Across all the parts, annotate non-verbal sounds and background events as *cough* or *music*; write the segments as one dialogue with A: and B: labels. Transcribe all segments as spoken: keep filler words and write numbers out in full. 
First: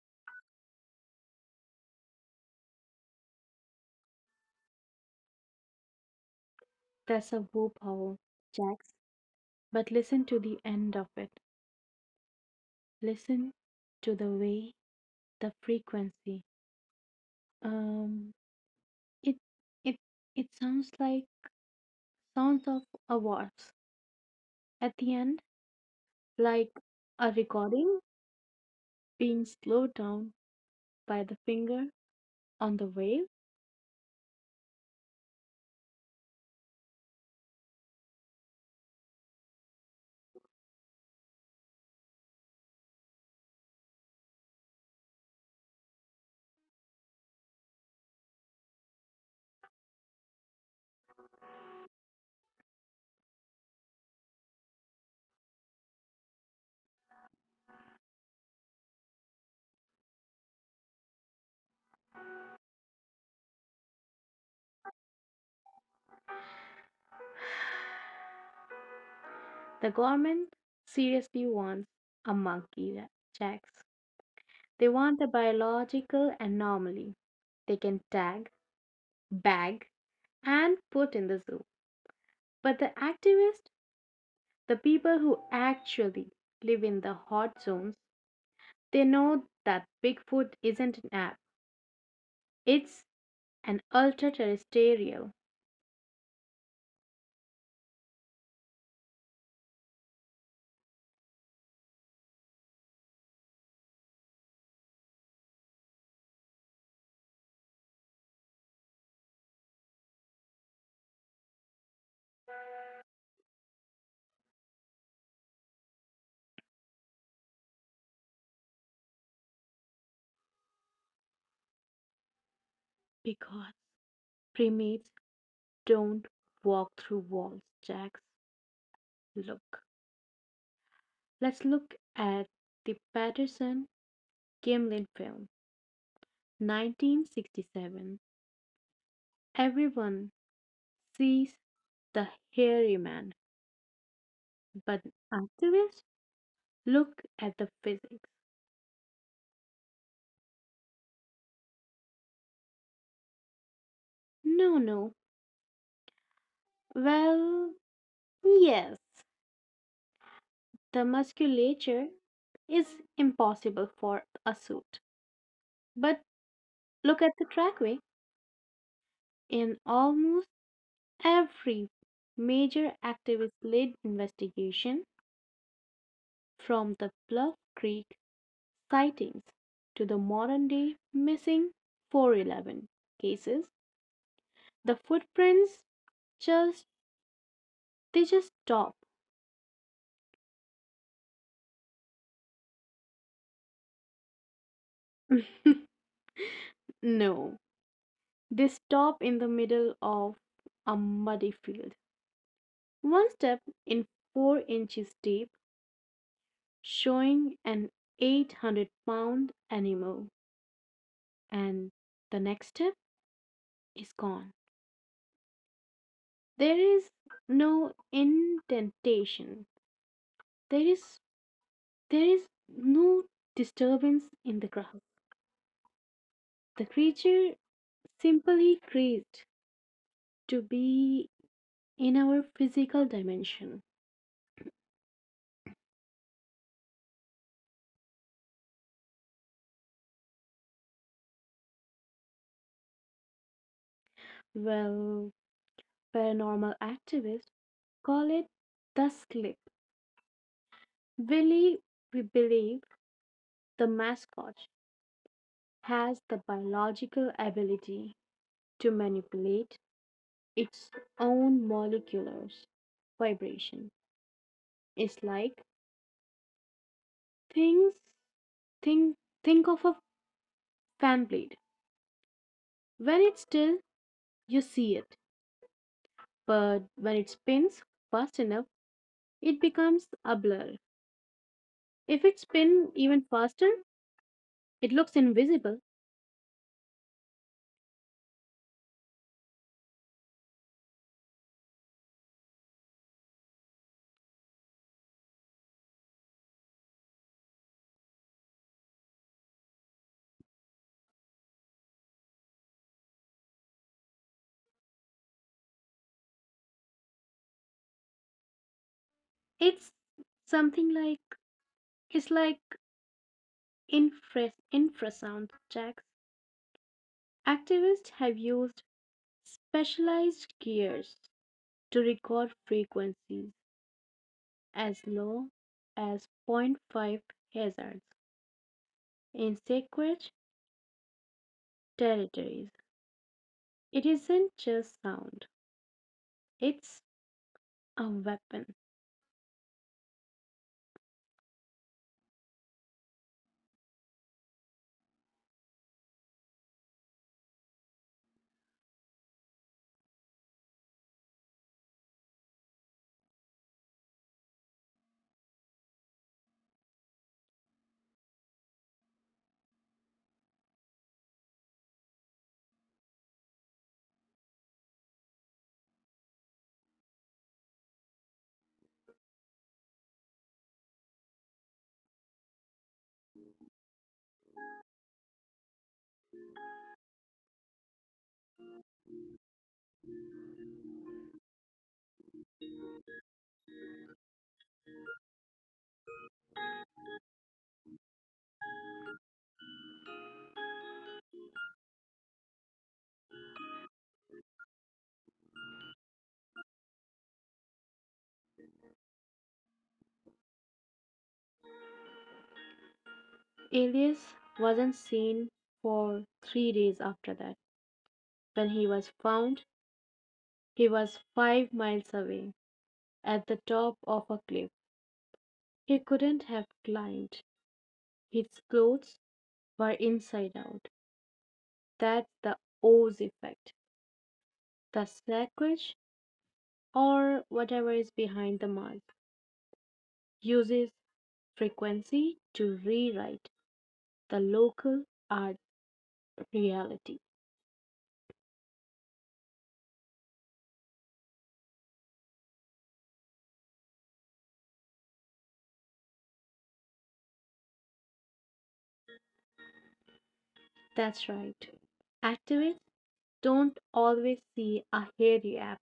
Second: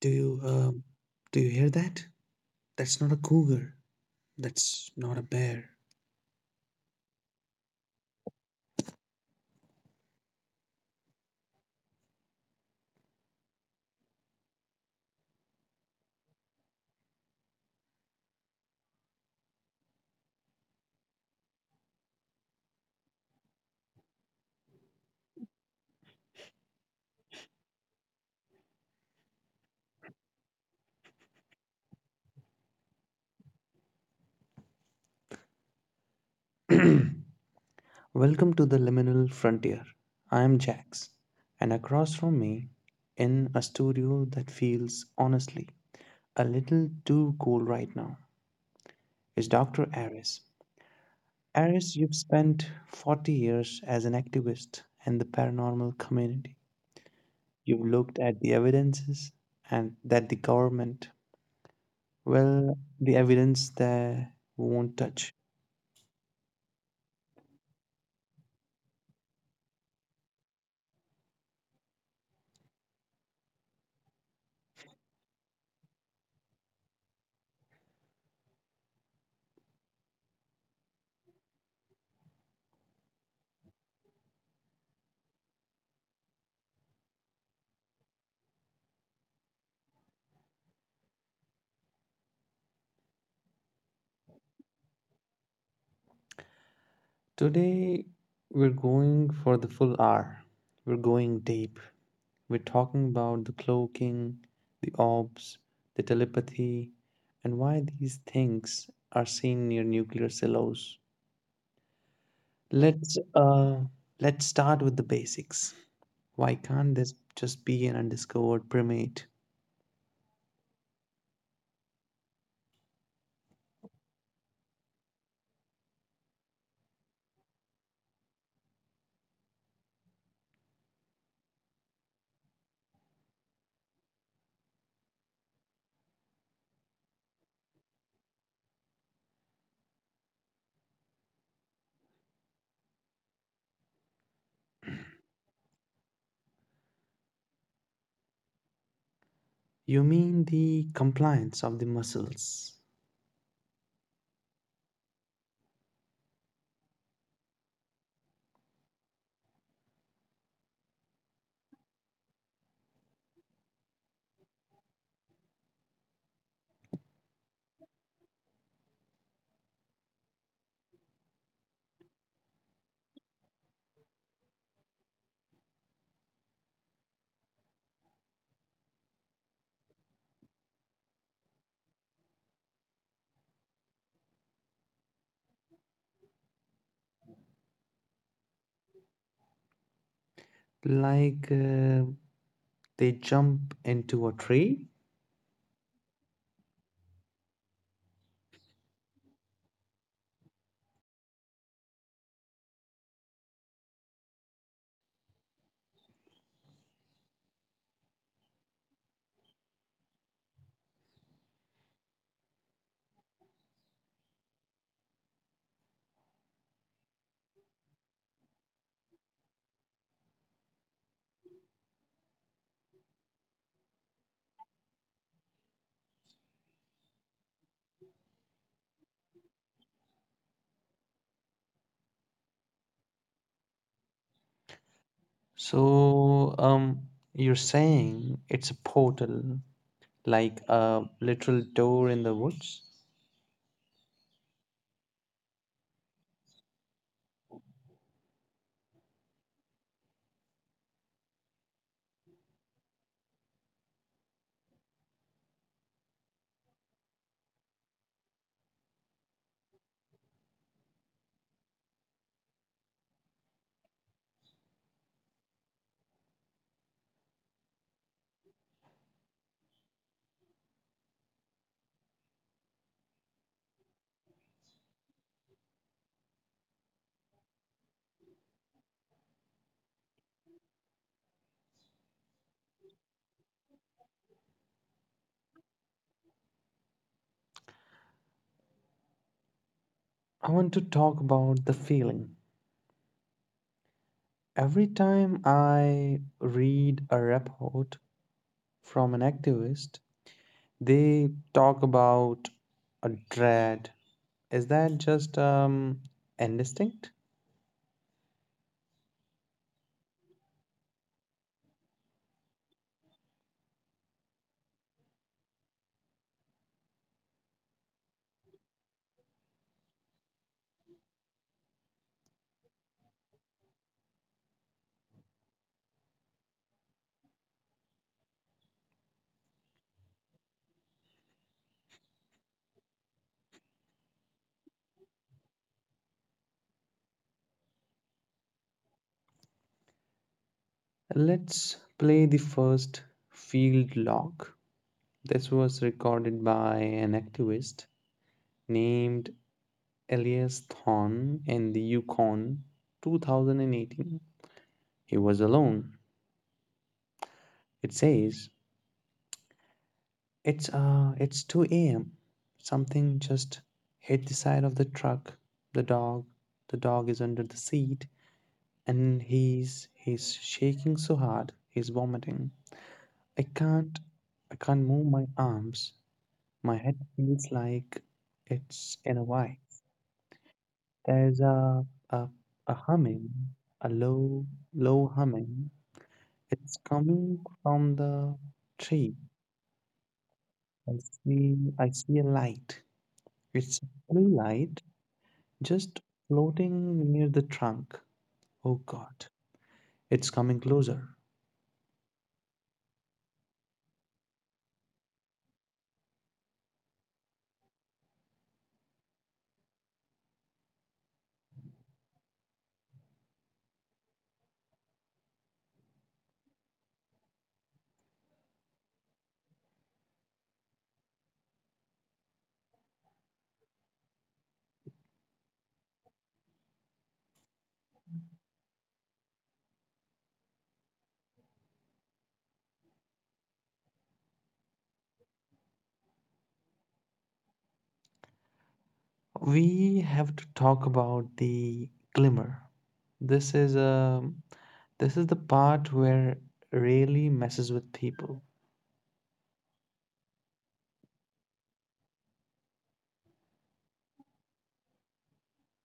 A: do you um, do you hear that? That's not a cougar. That's not a bear.
B: That's a willpower, Jax. But listen to the end of it. Listen to the way, the frequency. Um, it it it sounds like sounds of a waltz at the end, like a recording being slowed down by the finger on the wave.
A: *clears throat* Welcome to the liminal frontier. I am Jax, and across from me, in a studio that feels honestly a little too cool right now, is doctor Aris. Aris, you've spent forty years as an activist in the paranormal community. You've looked at the evidences and that the government well, the evidence that we won't touch.
B: The government seriously wants a monkey, Ja- Jax. They want a biological anomaly. They can tag, bag, and put in the zoo. But the activists, the people who actually live in the hot zones, they know that Bigfoot isn't an app. It's an ultra-terrestrial
A: Today, we're going for the full hour. We're going deep. We're talking about the cloaking, the orbs, the telepathy, and why these things are seen near nuclear silos. Let's uh, let's start with the basics. Why can't this just be an undiscovered primate?
B: because primates don't walk through walls, Jax. Look. Let's look at the Patterson Gimlin film, nineteen sixty-seven. Everyone sees the hairy man, but activists look at the physics.
A: You mean the compliance of the muscles,
B: No, no, well, yes, the musculature is impossible for a suit. But look at the trackway. In almost every major activist led investigation, from the Bluff Creek sightings to the modern day missing four eleven cases, the footprints just they just stop.
A: like uh, they jump into a tree.
B: *laughs* No, they stop in the middle of a muddy field. One step in four inches deep, showing an eight hundred pound animal, and the next step is gone. There is no indentation. There is there is no disturbance in the ground. The creature simply creased to be in our physical dimension.
A: So, um, you're saying it's a portal, like a literal door in the woods?
B: Well, paranormal activists call it the slip. Really, we believe the mascot has the biological ability to manipulate its own molecular vibration. It's like things think think of a fan blade. When it's still, you see it, but when it spins fast enough, it becomes a blur. If it spins even faster, it looks invisible.
A: I want to talk about the feeling. Every time I read a report from an activist, they talk about a dread. Is that just um, indistinct?
B: It's something like it's like infra infrasound jacks. Activists have used specialized gears to record frequencies as low as zero point zero point five hz in sacred territories. It isn't just sound, it's a weapon.
A: Let's play the first field log. This was recorded by an activist named Elias Thorne in the Yukon twenty eighteen. He was alone. It says, It's uh it's two a m. Something just hit the side of the truck. The dog the dog is under the seat and he's he's shaking so hard, he's vomiting. I can't I can't move my arms. My head feels like it's in a vice. There's a, a, a humming, a low, low humming. It's coming from the tree. I see, I see a light. It's a blue light just floating near the trunk. Oh God, it's coming closer.
B: Elias wasn't seen for three days after that. When he was found, he was five miles away at the top of a cliff. He couldn't have climbed. His clothes were inside out. That's the Oz effect. The sacrilege, or whatever is behind the mark, uses frequency to rewrite the local art reality.
A: We have to talk about the glimmer. This is a, this is the part where really messes with people.
B: That's right. Activists don't always see a hairy app,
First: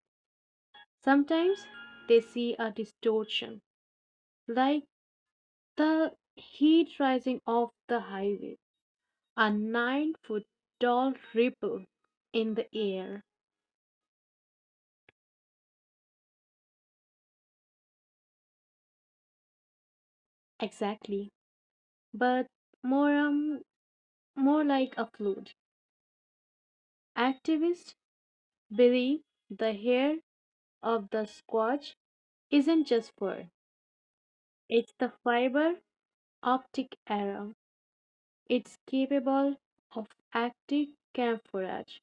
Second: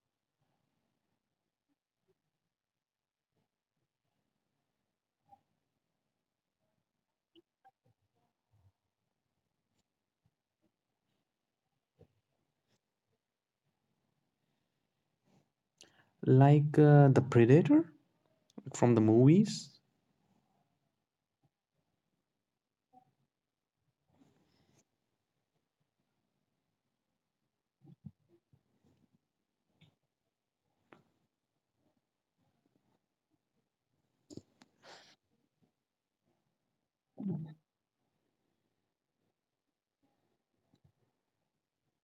B: sometimes they see a distortion, like the heat rising off the highway, a nine foot tall ripple in the air.
A: Like uh, the Predator from the movies,
B: Exactly. But more um more like a flood. Activists believe the hair of the squash isn't just fur, it's the fiber optic arrow. It's capable of active camouflage.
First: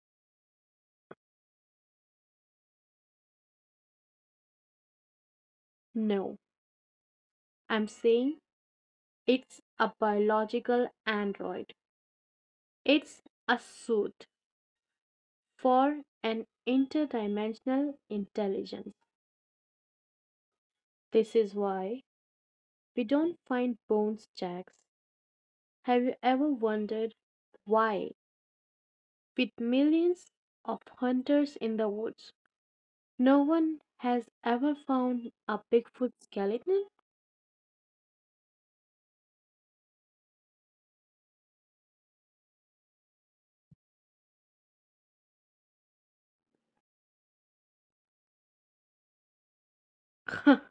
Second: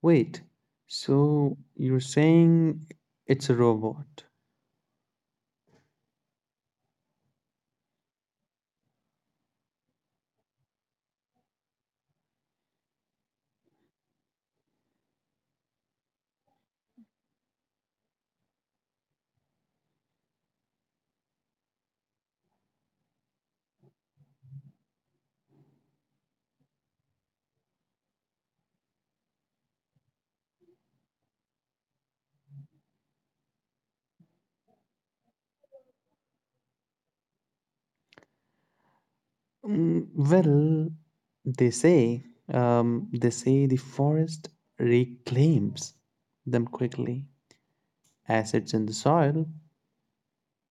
A: wait, so you're saying it's a robot?
B: No, I'm saying it's a biological android. It's a suit for an interdimensional intelligence. This is why we don't find bones jacks. Have you ever wondered why? With millions of hunters in the woods, no one has ever found a Bigfoot skeleton.
A: Mm, well, they say, um, they say the forest reclaims them quickly. Acids in the soil.
B: *laughs* A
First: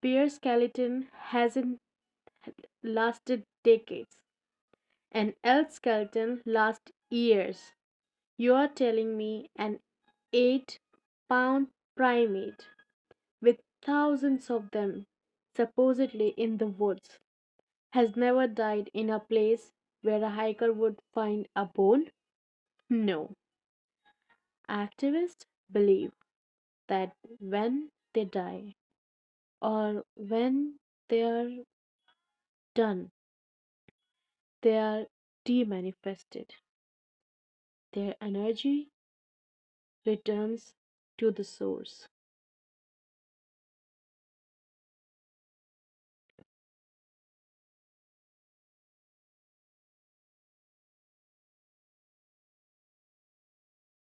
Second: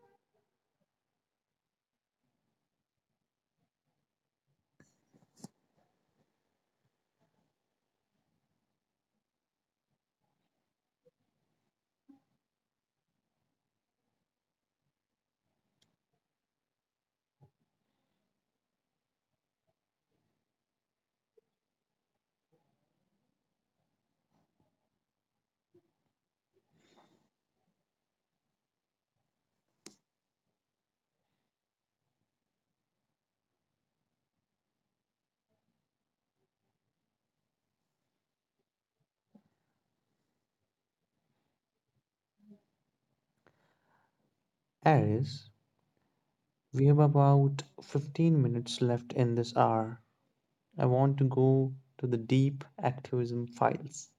B: bear skeleton hasn't lasted decades. An elk skeleton lasts years. You are telling me an eight pound primate with thousands of them supposedly in the woods has never died in a place where a hiker would find a bone? No. Activists believe that when they die or when they are done, they are demanifested. Their energy returns to the source.
A: Aries, we have about fifteen minutes left in this hour. I want to go to the deep activism files,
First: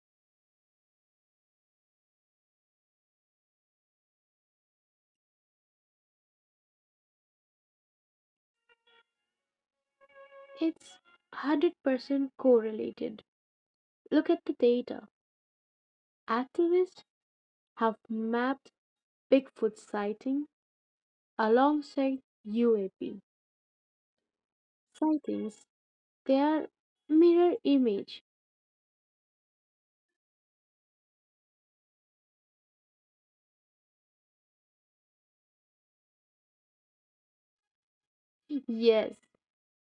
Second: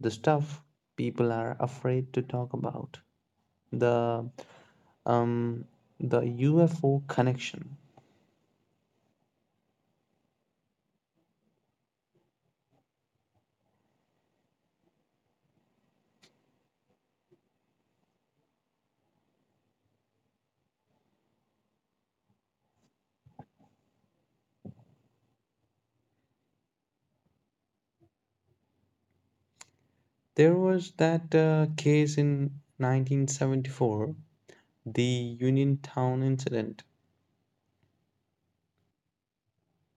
A: the stuff people are afraid to talk about, the um, the U F O connection,
B: It's one hundred percent correlated. Look at the data. Activists have mapped Bigfoot sighting alongside U A P sightings. They are mirror image.
A: there was that uh, case in nineteen seventy-four, the Uniontown incident.
B: *laughs* Yes,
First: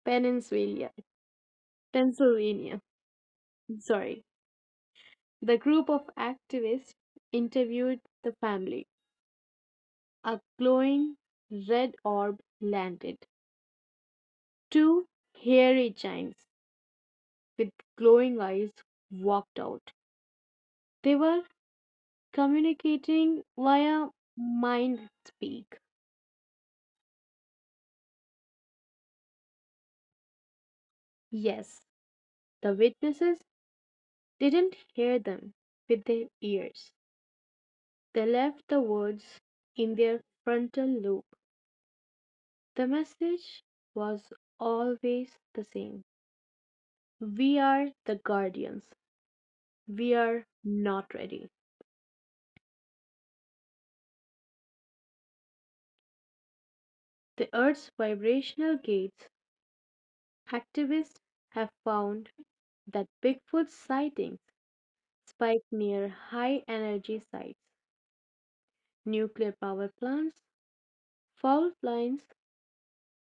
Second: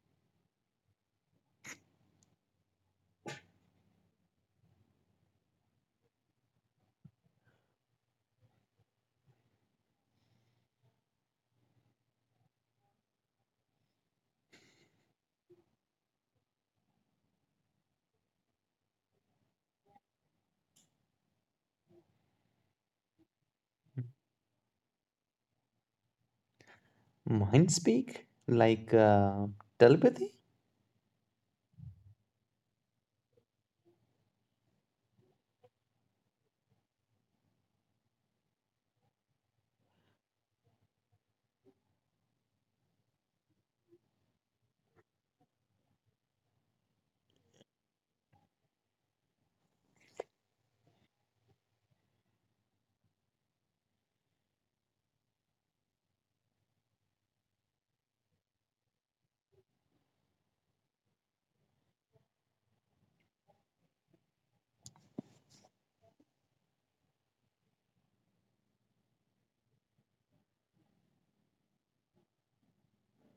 B: Pennsylvania, Pennsylvania. Sorry, the group of activists interviewed the family. A glowing red orb landed. Two hairy giants with glowing eyes walked out. They were communicating via mind speak.
A: Mind speak? Like uh, telepathy?
B: Yes, the witnesses didn't hear them with their ears. They left the words in their frontal lobe. The message was always the same. We are the guardians. We are not ready. The Earth's vibrational gates activists have found that Bigfoot sightings spike near high energy sites, nuclear power plants, fault lines,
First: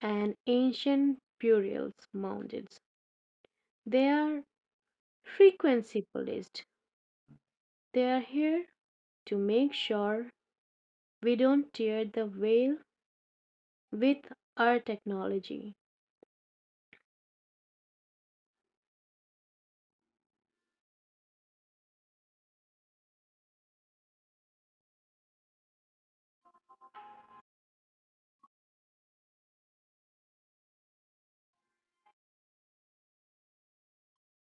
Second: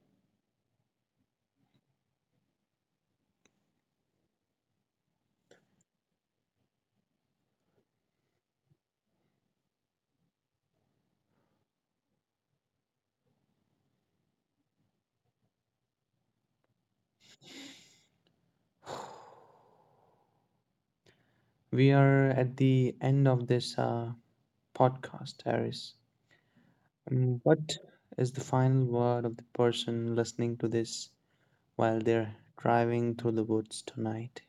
B: and ancient burials mounds. They are frequency policed. They are here to make sure we don't tear the veil with our technology.
A: *sighs* We are at the end of this uh, podcast, Harris. Um, What is the final word of the person listening to this while they're driving through the woods tonight?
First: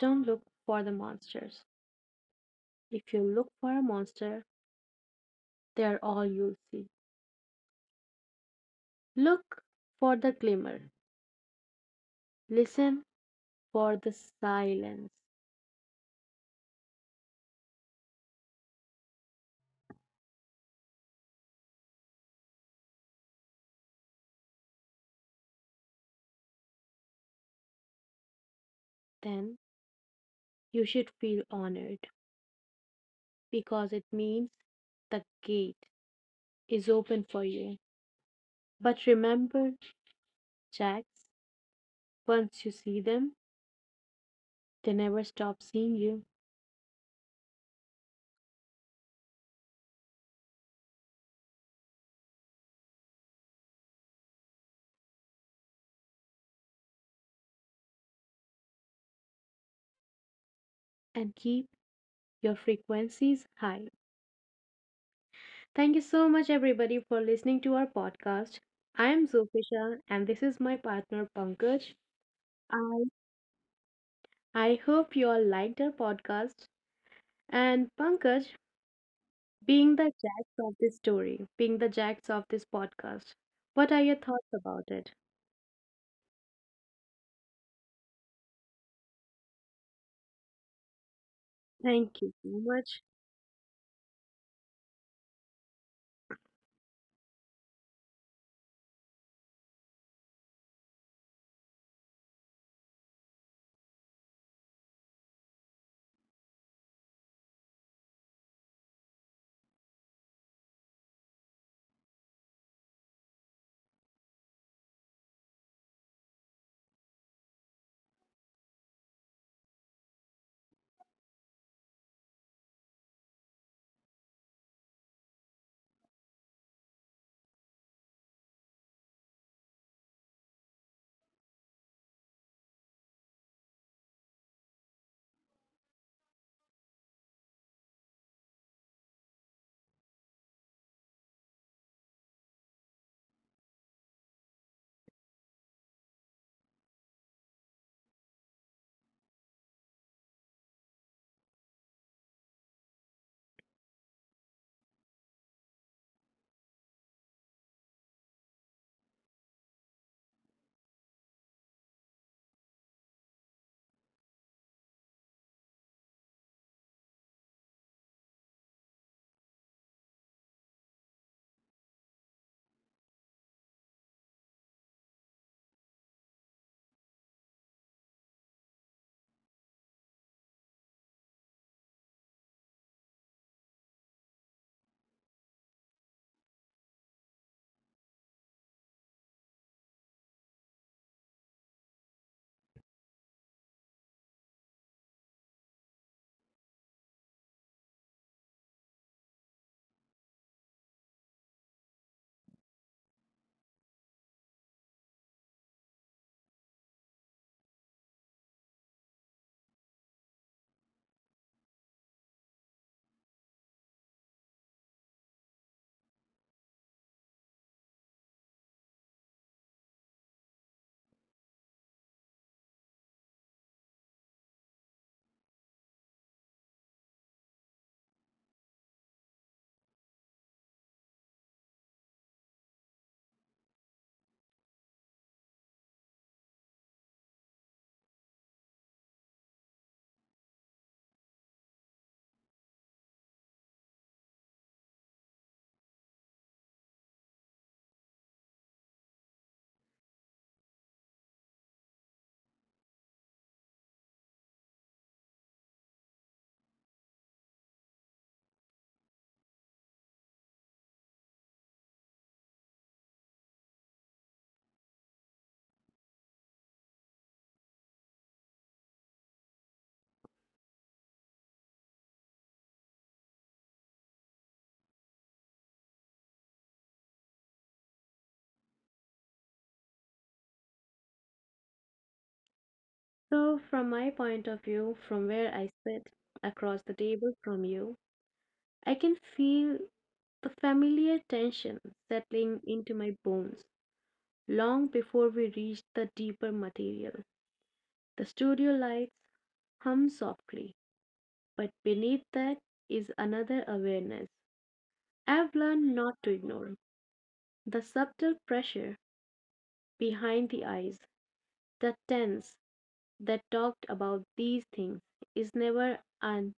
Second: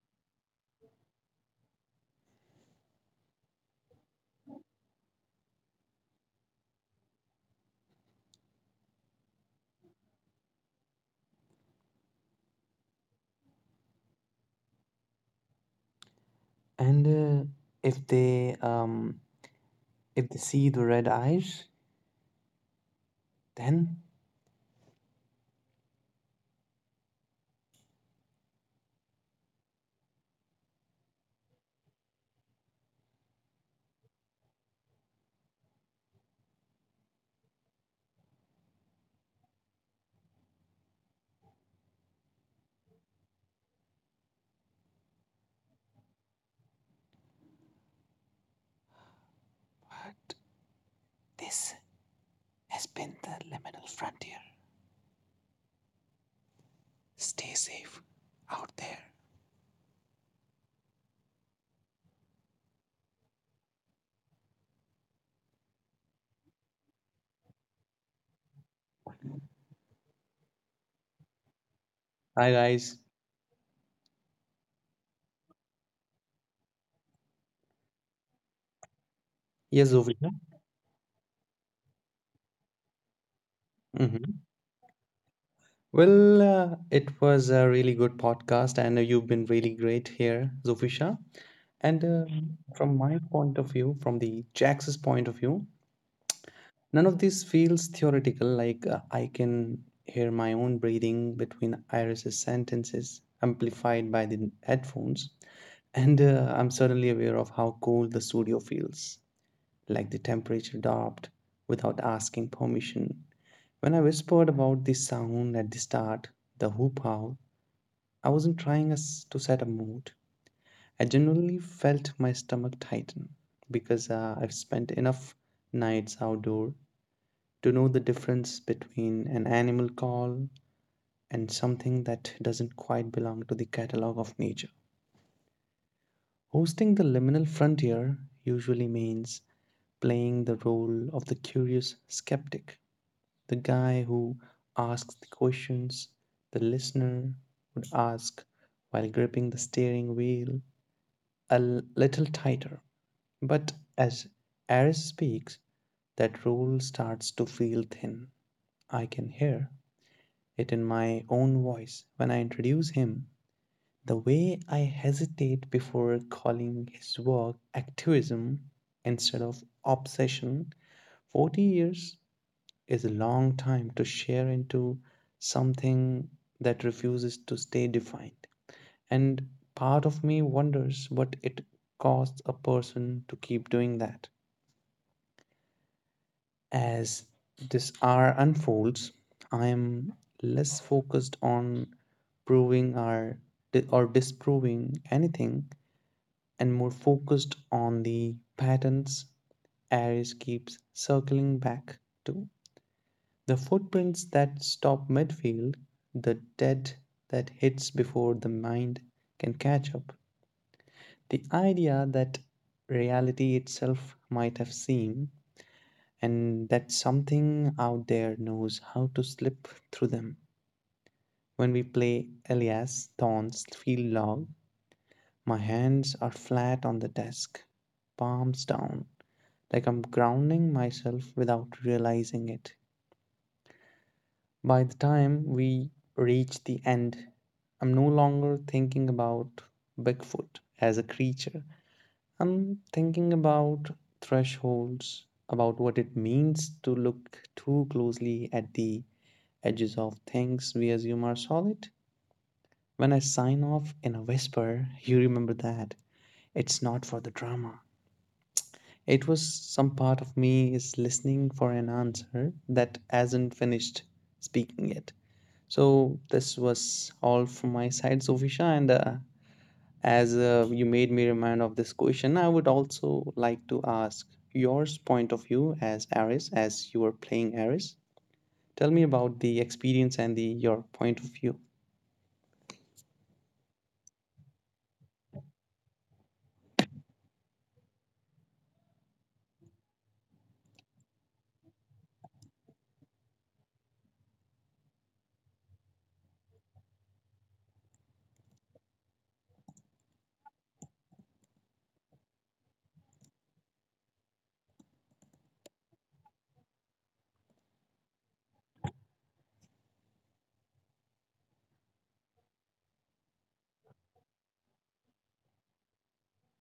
B: Don't look for the monsters. If you look for a monster, they're all you'll see. Look for the glimmer. Listen for the silence.
A: And uh, if they um, if they see the red eyes, then
B: Then you should feel honored because it means the gate is open for you. But remember, Jacks, once you see them, they never stop seeing you,
A: what? This has been the liminal frontier. Stay safe out there.
B: and keep your frequencies high. Thank you so much, everybody, for listening to our podcast. I am Zofisha, and this is my partner, Pankaj.
A: Hi guys.
B: I, I hope you all liked our podcast. And Pankaj,
A: Yes,
B: being the
A: Zofia.
B: jacks of this story, being the jacks of this podcast, what are your
A: Hmm.
B: thoughts about it?
A: Well, uh, it was a really good podcast, and uh, you've been really great here, Zofisha. And
B: Thank
A: uh,
B: you so
A: from
B: much.
A: my point of view, from the Jax's point of view, none of this feels theoretical. Like uh, I can hear my own breathing between Iris's sentences, amplified by the headphones, and uh, I'm suddenly aware of how cold the studio feels, like the temperature dropped without asking permission. When I whispered about the sound at the start, the hoop owl, I wasn't trying us to set a mood. I genuinely felt my stomach tighten because uh, I've spent enough nights outdoor to know the difference between an animal call and something that doesn't quite belong to the catalog of nature. Hosting the liminal frontier usually means playing the role of the curious skeptic, the guy who asks the questions the listener would ask while gripping the steering wheel a l- little tighter. But as Aris speaks, that role starts to feel thin. I can hear it in my own voice when I introduce him. The way I hesitate before calling his work activism instead of obsession, forty years is a long time to share into something that refuses to stay defined. And part of me wonders what it costs a person to keep doing that. As this hour unfolds, I am less focused on proving or, or disproving anything and more focused on the patterns Aries keeps circling back to. The footprints that stop midfield, the dead that hits before the mind can catch up. The idea that reality itself might have seen and that something out there knows how to slip through them. When we play Elias Thorne's field log, my hands are flat on the desk, palms down, like I'm grounding myself without realizing it. By the time we reach the end, I'm no longer thinking about Bigfoot as a creature. I'm thinking about thresholds, about what it means to look too closely at the edges of things we assume are solid. When I sign off in a whisper, you remember that. It's not for the drama. It was some part of me is listening for an answer that hasn't finished speaking yet. So this was all from my side, Zofisha. And uh, as uh, you made me remind of this question, I would also like to ask yours point of view as Ares, as you were playing Ares. Tell me about the experience and the your point of view.
B: So, from my point of view, from where I sit across the table from you, I can feel the familiar tension settling into my bones. Long before we reach the deeper material, the studio lights hum softly, but beneath that is another awareness. I've learned not to ignore the subtle pressure behind the eyes, the tense that talked about these things is never a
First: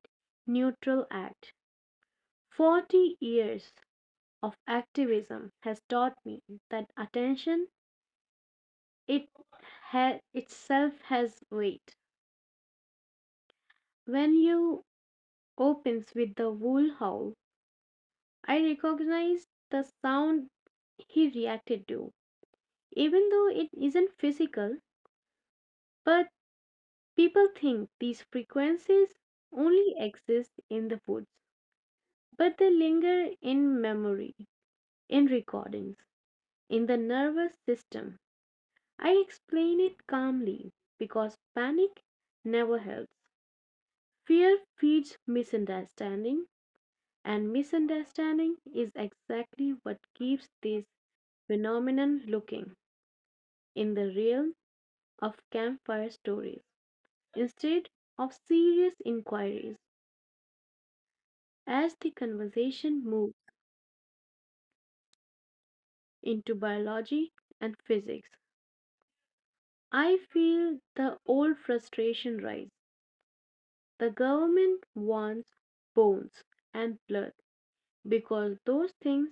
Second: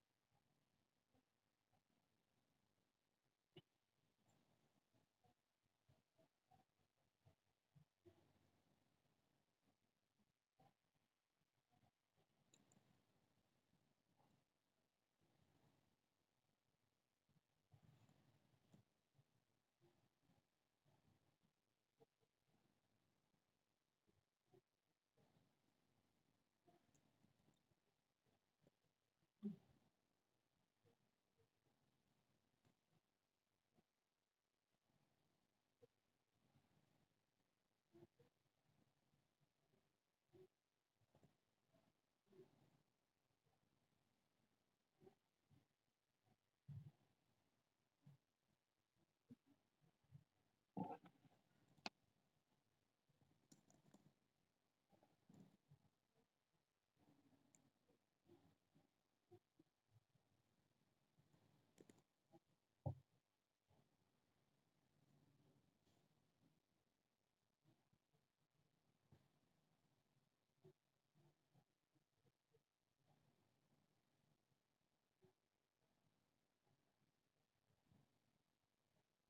B: neutral act. Forty years of activism has taught me that attention it ha- itself has weight. When you opens with the wolf howl. I recognized the sound he reacted to, even though it isn't physical, but people think these frequencies only exist in the woods, but they linger in memory, in recordings, in the nervous system. I explain it calmly because panic never helps. Fear feeds misunderstanding, and misunderstanding is exactly what keeps these phenomenon looking in the realm of campfire stories instead of serious inquiries. As the conversation moves into biology and physics, I feel the old frustration rise. The government wants bones and blood because those things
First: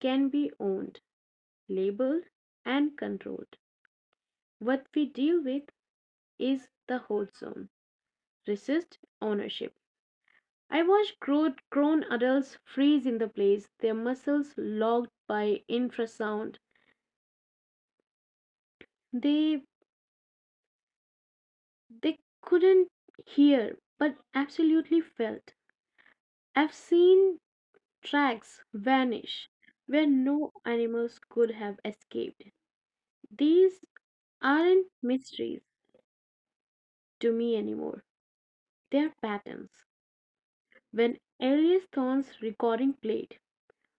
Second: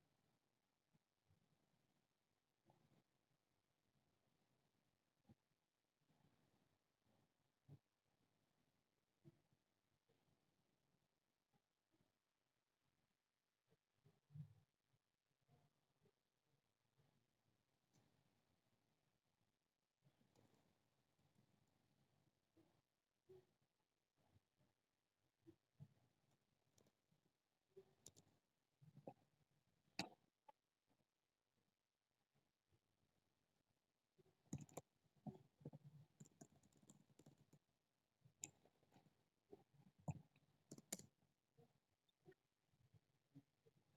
B: can be owned, labeled, and controlled. What we deal with is the whole zone. Resist ownership. I watched grow- grown adults freeze in the place, their muscles locked by infrasound. They they couldn't hear but absolutely felt. I've seen tracks vanish where no animals could have escaped. These aren't mysteries to me anymore. They're patterns. When Elias Thorne's recording played,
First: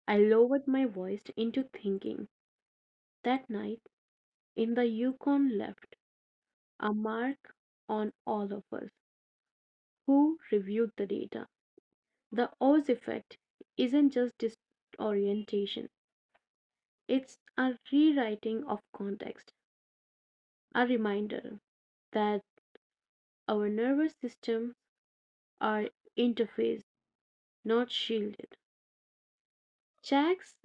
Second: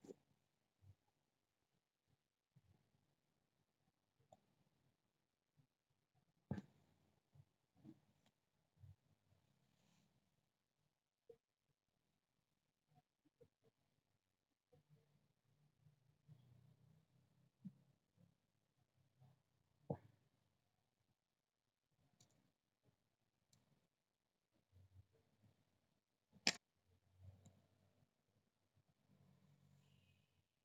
B: I lowered my voice into thinking. That night in the Yukon left a mark on all of us who reviewed the data. The Oz effect isn't just disorientation, it's a rewriting of context, a reminder that our nervous systems are interfaced, not shielded. Jax,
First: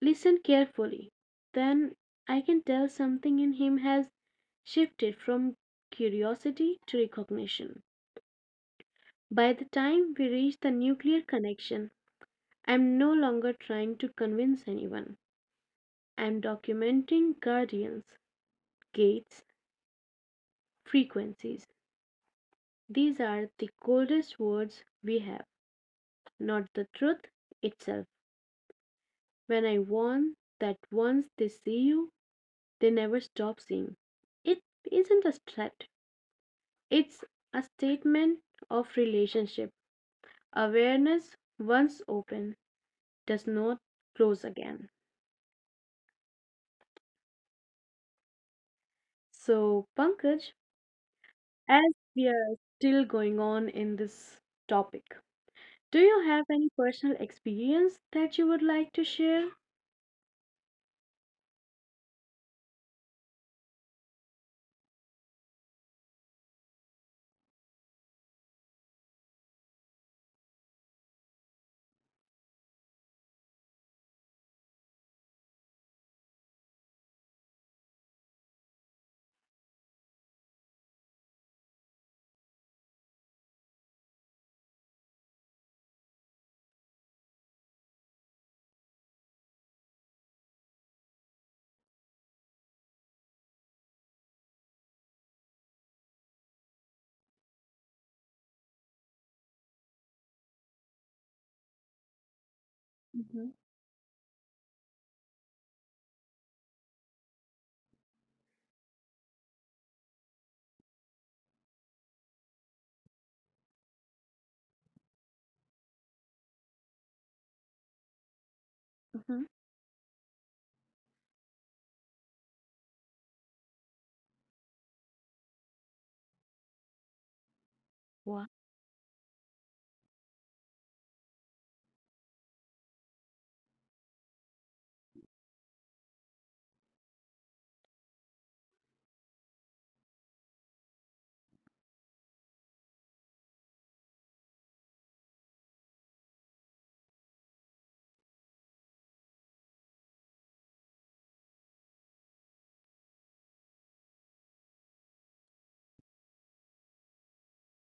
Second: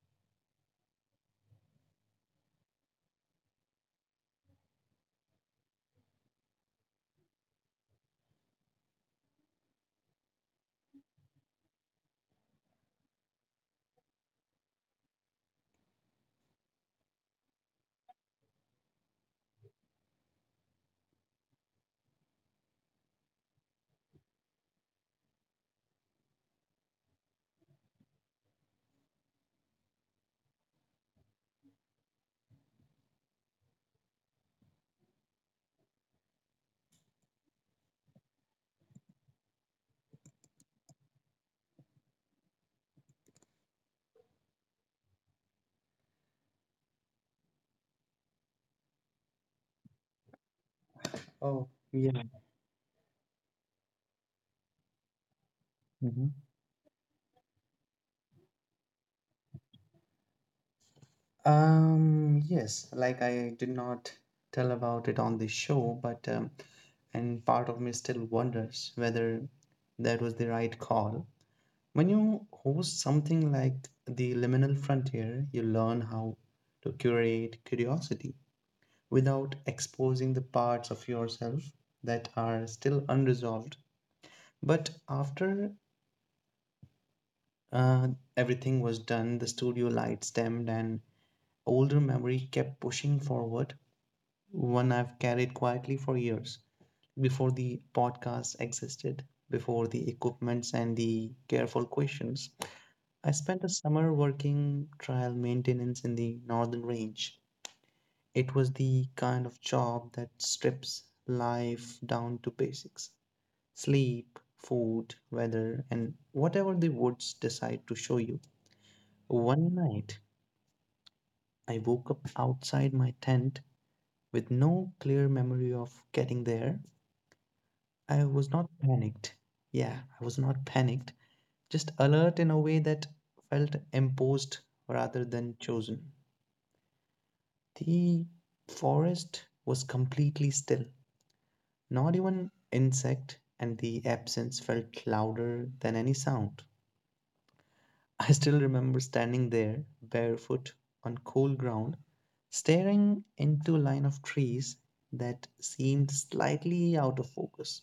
B: listen carefully. Then I can tell something in him has shifted from curiosity to recognition. By the time we reach the nuclear connection, I'm no longer trying to convince anyone. I'm documenting guardians, gates, frequencies. These are the coldest words we have, not the truth itself. When I warn that once they see you, they never stop seeing. It isn't a threat, it's a statement of relationship. Awareness, once open, does not close again. So, Pankaj,
A: Oh
B: as
A: yeah.
B: we are still going on in this topic, do you
A: Mhm.
B: have any personal experience that you would like to share?
A: Um, yes, like I did not tell about it on the show, but um, and part of me still wonders whether that was the right call. When you host something like the Liminal Frontier, you learn how to curate curiosity without exposing the parts of yourself that are still unresolved. But after uh, everything was done, the studio lights dimmed and older memory kept pushing forward, one I've carried quietly for years, before the podcast existed, before the equipments and the careful questions. I
B: hmm
A: spent a summer working trial maintenance in the Northern Range. It was the kind of job that strips life down to basics: sleep, food, weather, and whatever the woods decide to show you.
B: hmm
A: One night, I woke up outside my tent with no clear memory of getting there. I
B: Wow.
A: was not panicked. Yeah, I was not panicked. Just alert in a way that felt imposed rather than chosen. The forest was completely still, not even insect, and the absence felt louder than any sound. *laughs* I still remember standing there, barefoot, on cold ground, staring into a line of trees that seemed slightly out of focus,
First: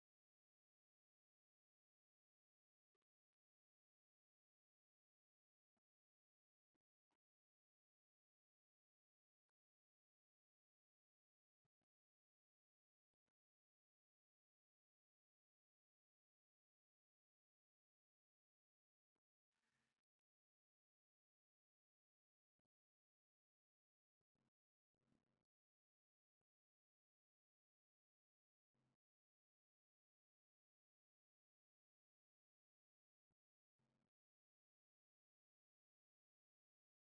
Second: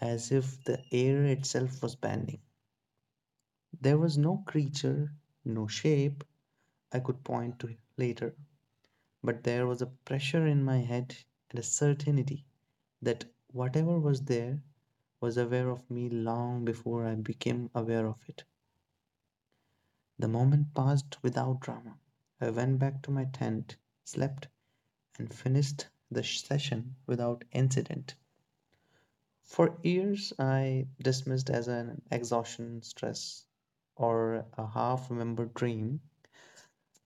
A: as if the air itself was bending. There was no creature, no shape I could point to later, but there was a pressure in my head and a certainty that whatever was there was aware of me long before I became aware of it. The moment passed without drama. I went back to my tent, slept, and finished the session without incident. For years, I dismissed as an exhaustion stress or a half remembered dream.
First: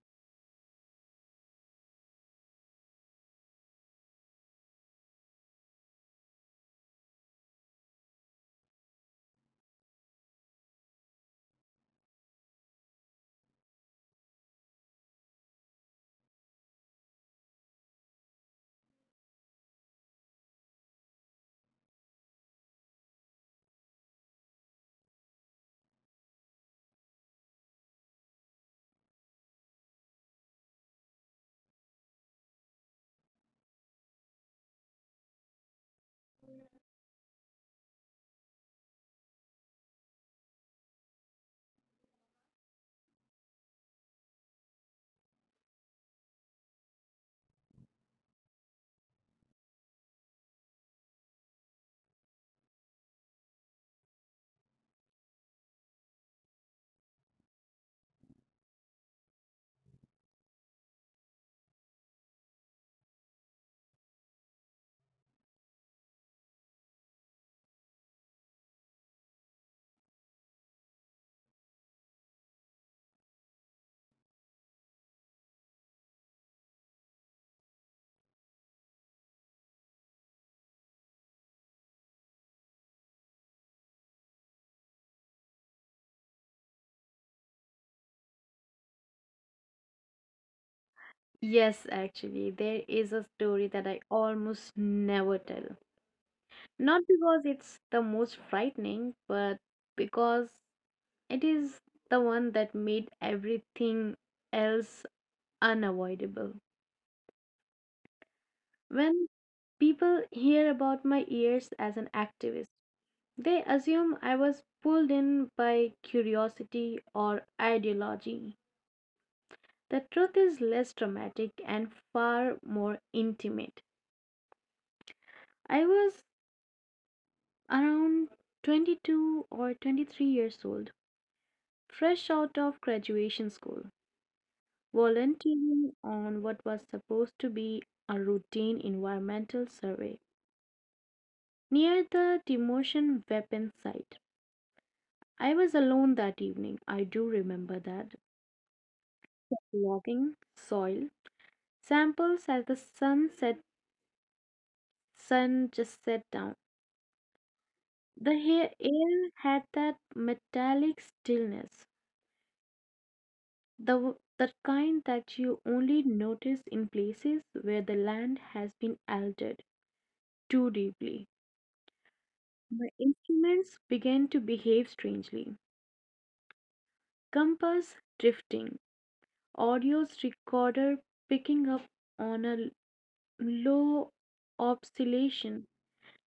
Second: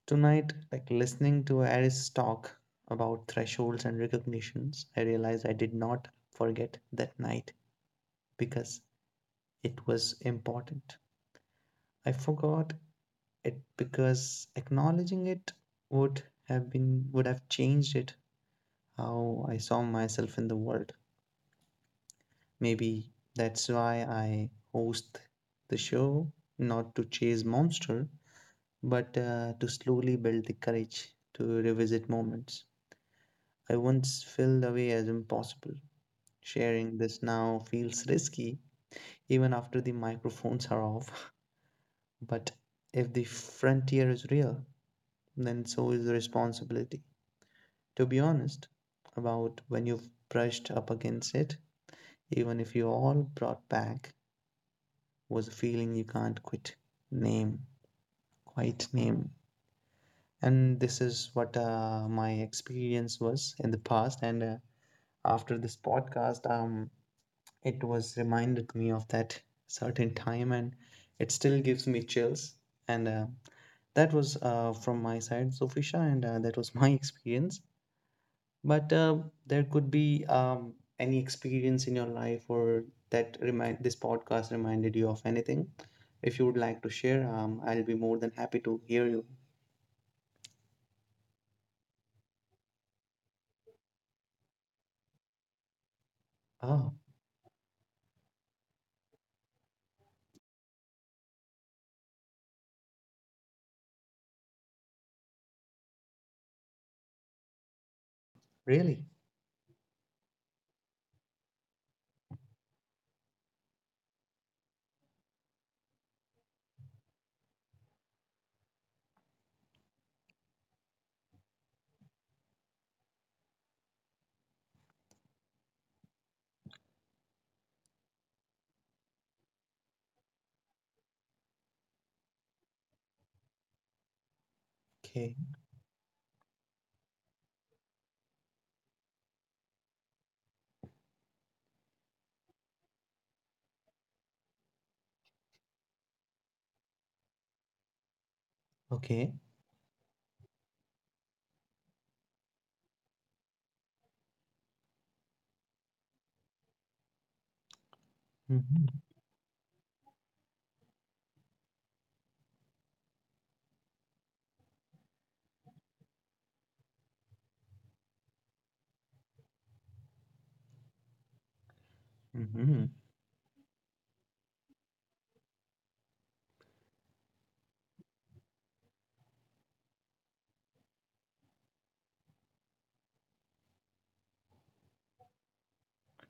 A: Tonight, like listening to Aris talk about thresholds and recognitions, I realized I did not forget that night because it was important. I forgot it because acknowledging it would have been would have changed it, how I saw myself in the world. Maybe that's why I host the show, not to chase monster, but uh, to slowly build the courage to revisit moments I once felt away as impossible. Sharing this now feels risky, even after the microphones are off. *laughs* But if the frontier is real, then so is the responsibility. To be honest, about when you've brushed up against it, even if you all brought back, was a feeling you can't quit. Name, quite name. And this is what uh, my experience was in the past. And uh, after this podcast, um, it was reminded me of that certain time, and it still gives me chills. And uh, that was uh, from my side, Zofisha, and uh, that was *laughs* my experience. But uh, there could be um, any experience in your life or that remind this podcast reminded you of anything. If you would like to share, um, I'll be more than happy to hear you.
B: Yes, actually, there is a story that I almost never tell.
A: Oh,
B: Not because it's the most frightening, but because it is the one that made everything else unavoidable.
A: really?
B: When people hear about my years as an activist, they assume I was pulled in by curiosity or ideology. The truth is less dramatic and far more intimate. I was around twenty-two or twenty-three years old, fresh out of graduation school,
A: Okay.
B: volunteering on what was supposed to be a routine environmental survey near the demotion weapon site. I was alone that evening, I do remember that,
A: Okay.
B: logging soil samples as the sun set sun just set down. The ha-
A: Mm-hmm.
B: air had that metallic stillness, the w- the kind that you only notice in places where the land has been altered too deeply.
A: Mm-hmm.
B: My instruments began to behave strangely. Compass drifting, audio's recorder picking up on a l- low oscillation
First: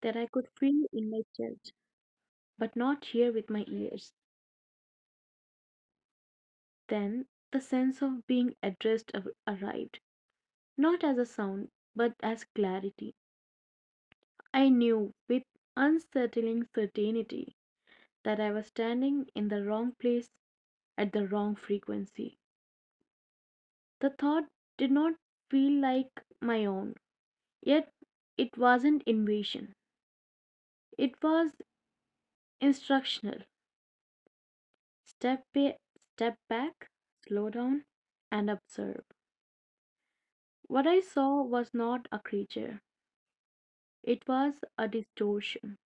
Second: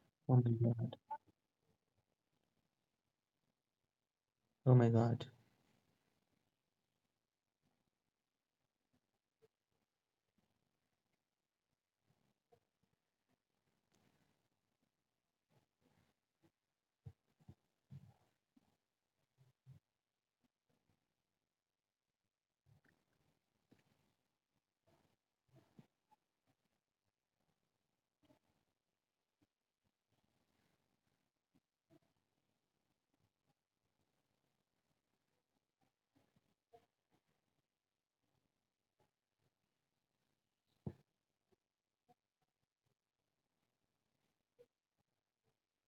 B: that I
A: Oh
B: could
A: my
B: feel
A: God.
B: in my chest, but not hear with my ears.
A: Oh my God.
B: Then the sense of being addressed ar- arrived, not as a sound, but as clarity. I knew with unsettling certainty that I was standing in the wrong place at the wrong frequency. The thought did not feel like my own, yet it wasn't invasion. It was instructional. Step, ba- step back, slow down, and observe. What I saw was not a creature, it was a distortion,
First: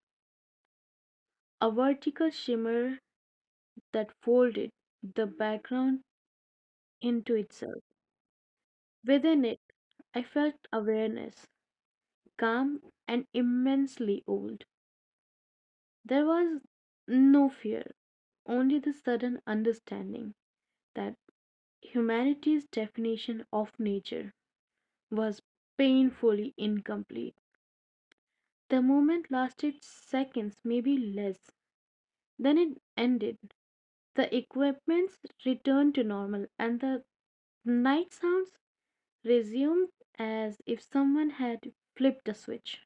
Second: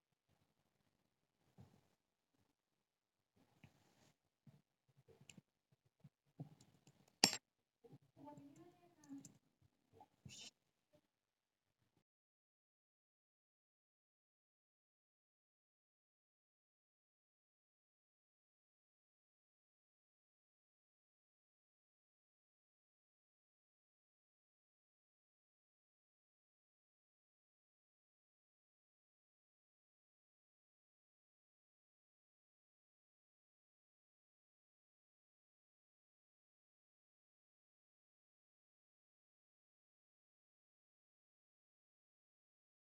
B: a vertical shimmer that folded the background into itself. Within it, I felt awareness, calm, and immensely old. There was no fear, only the sudden understanding that humanity's definition of nature was painfully incomplete. The moment lasted seconds, maybe less. Then it ended. The equipments returned to normal, and the night sounds resumed as if someone had flipped a switch.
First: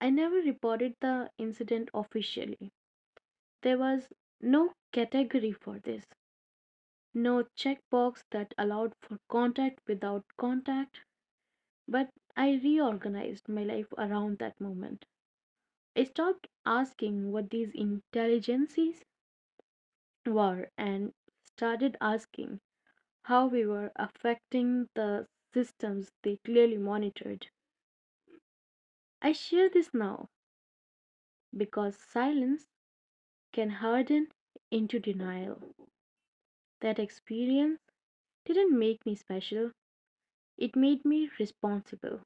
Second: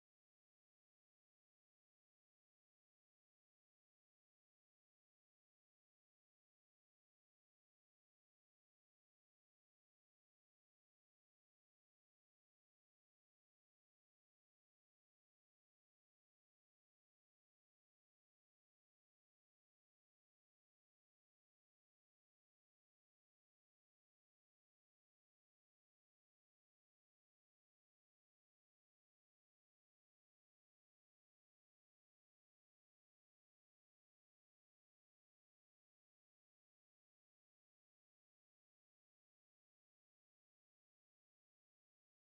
B: I never reported the incident officially. There was no category for this, no checkbox that allowed for contact without contact, but I reorganized my life around that moment. I stopped asking what these intelligences were and started asking how we were affecting the systems they clearly monitored. I share this now because silence can harden into denial. That experience didn't make me special, it made me responsible.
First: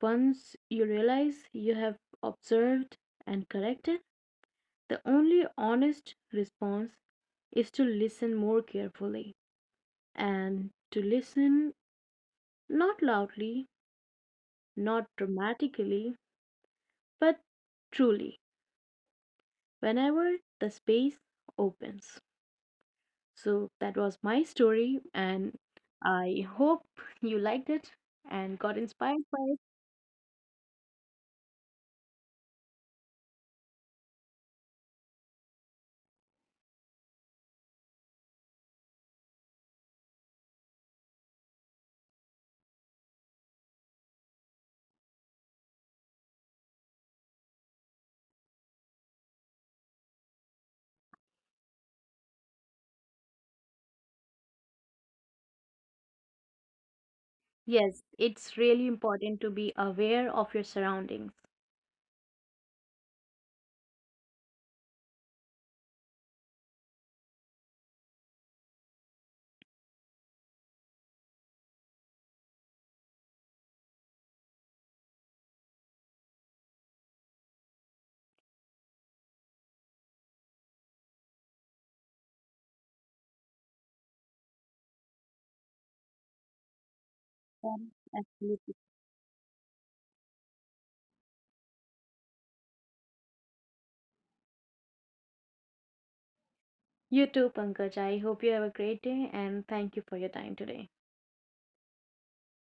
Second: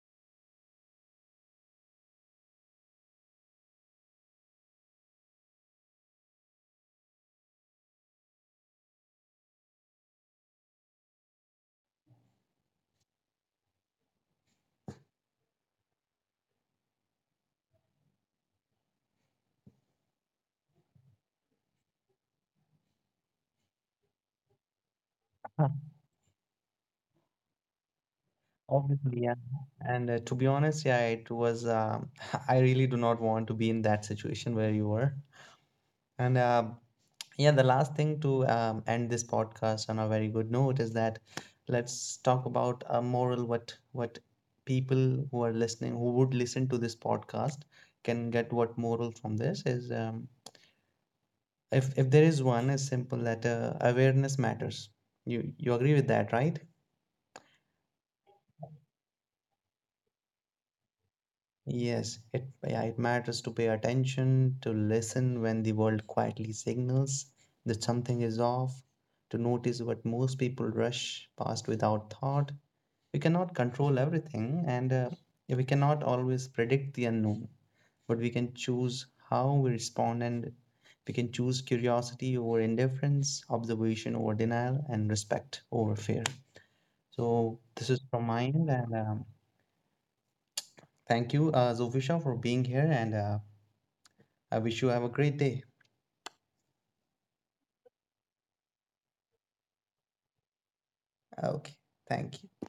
B: Once you realize you have observed and corrected, the only honest response is to listen more carefully and to listen not loudly, not dramatically, but truly whenever the space opens. So that was my story, and I hope you liked it and got inspired
A: Obviously, yeah.
B: by it.
A: And uh, to be honest, yeah, it was. Um, *laughs* I really do not want to be in that situation where you were. And uh, yeah, the last thing to um, end this podcast on a very good note is that let's talk about a moral. What what people who are listening, who would listen to this podcast, can get what moral from this is. Um, if if there is one, is simple that uh, awareness matters. You you agree with that, right?
B: Yes, it's really important to be aware of your surroundings.
A: Yes, it, yeah, it matters to pay attention, to listen when the world quietly signals that something is off, to notice what most people rush past without thought. We cannot control everything, and uh, yeah, we cannot always predict the unknown, but we can choose how we respond, and we can choose curiosity over indifference, observation over denial, and respect over fear. So, this
B: Um,
A: is from my end,
B: absolutely.
A: and um, thank you, uh, Zofisha, for being here and uh, I wish you have a great day.
B: You too, Pankaj. I hope you have a great day and thank you for your time today.
A: Ah, okay, thank you.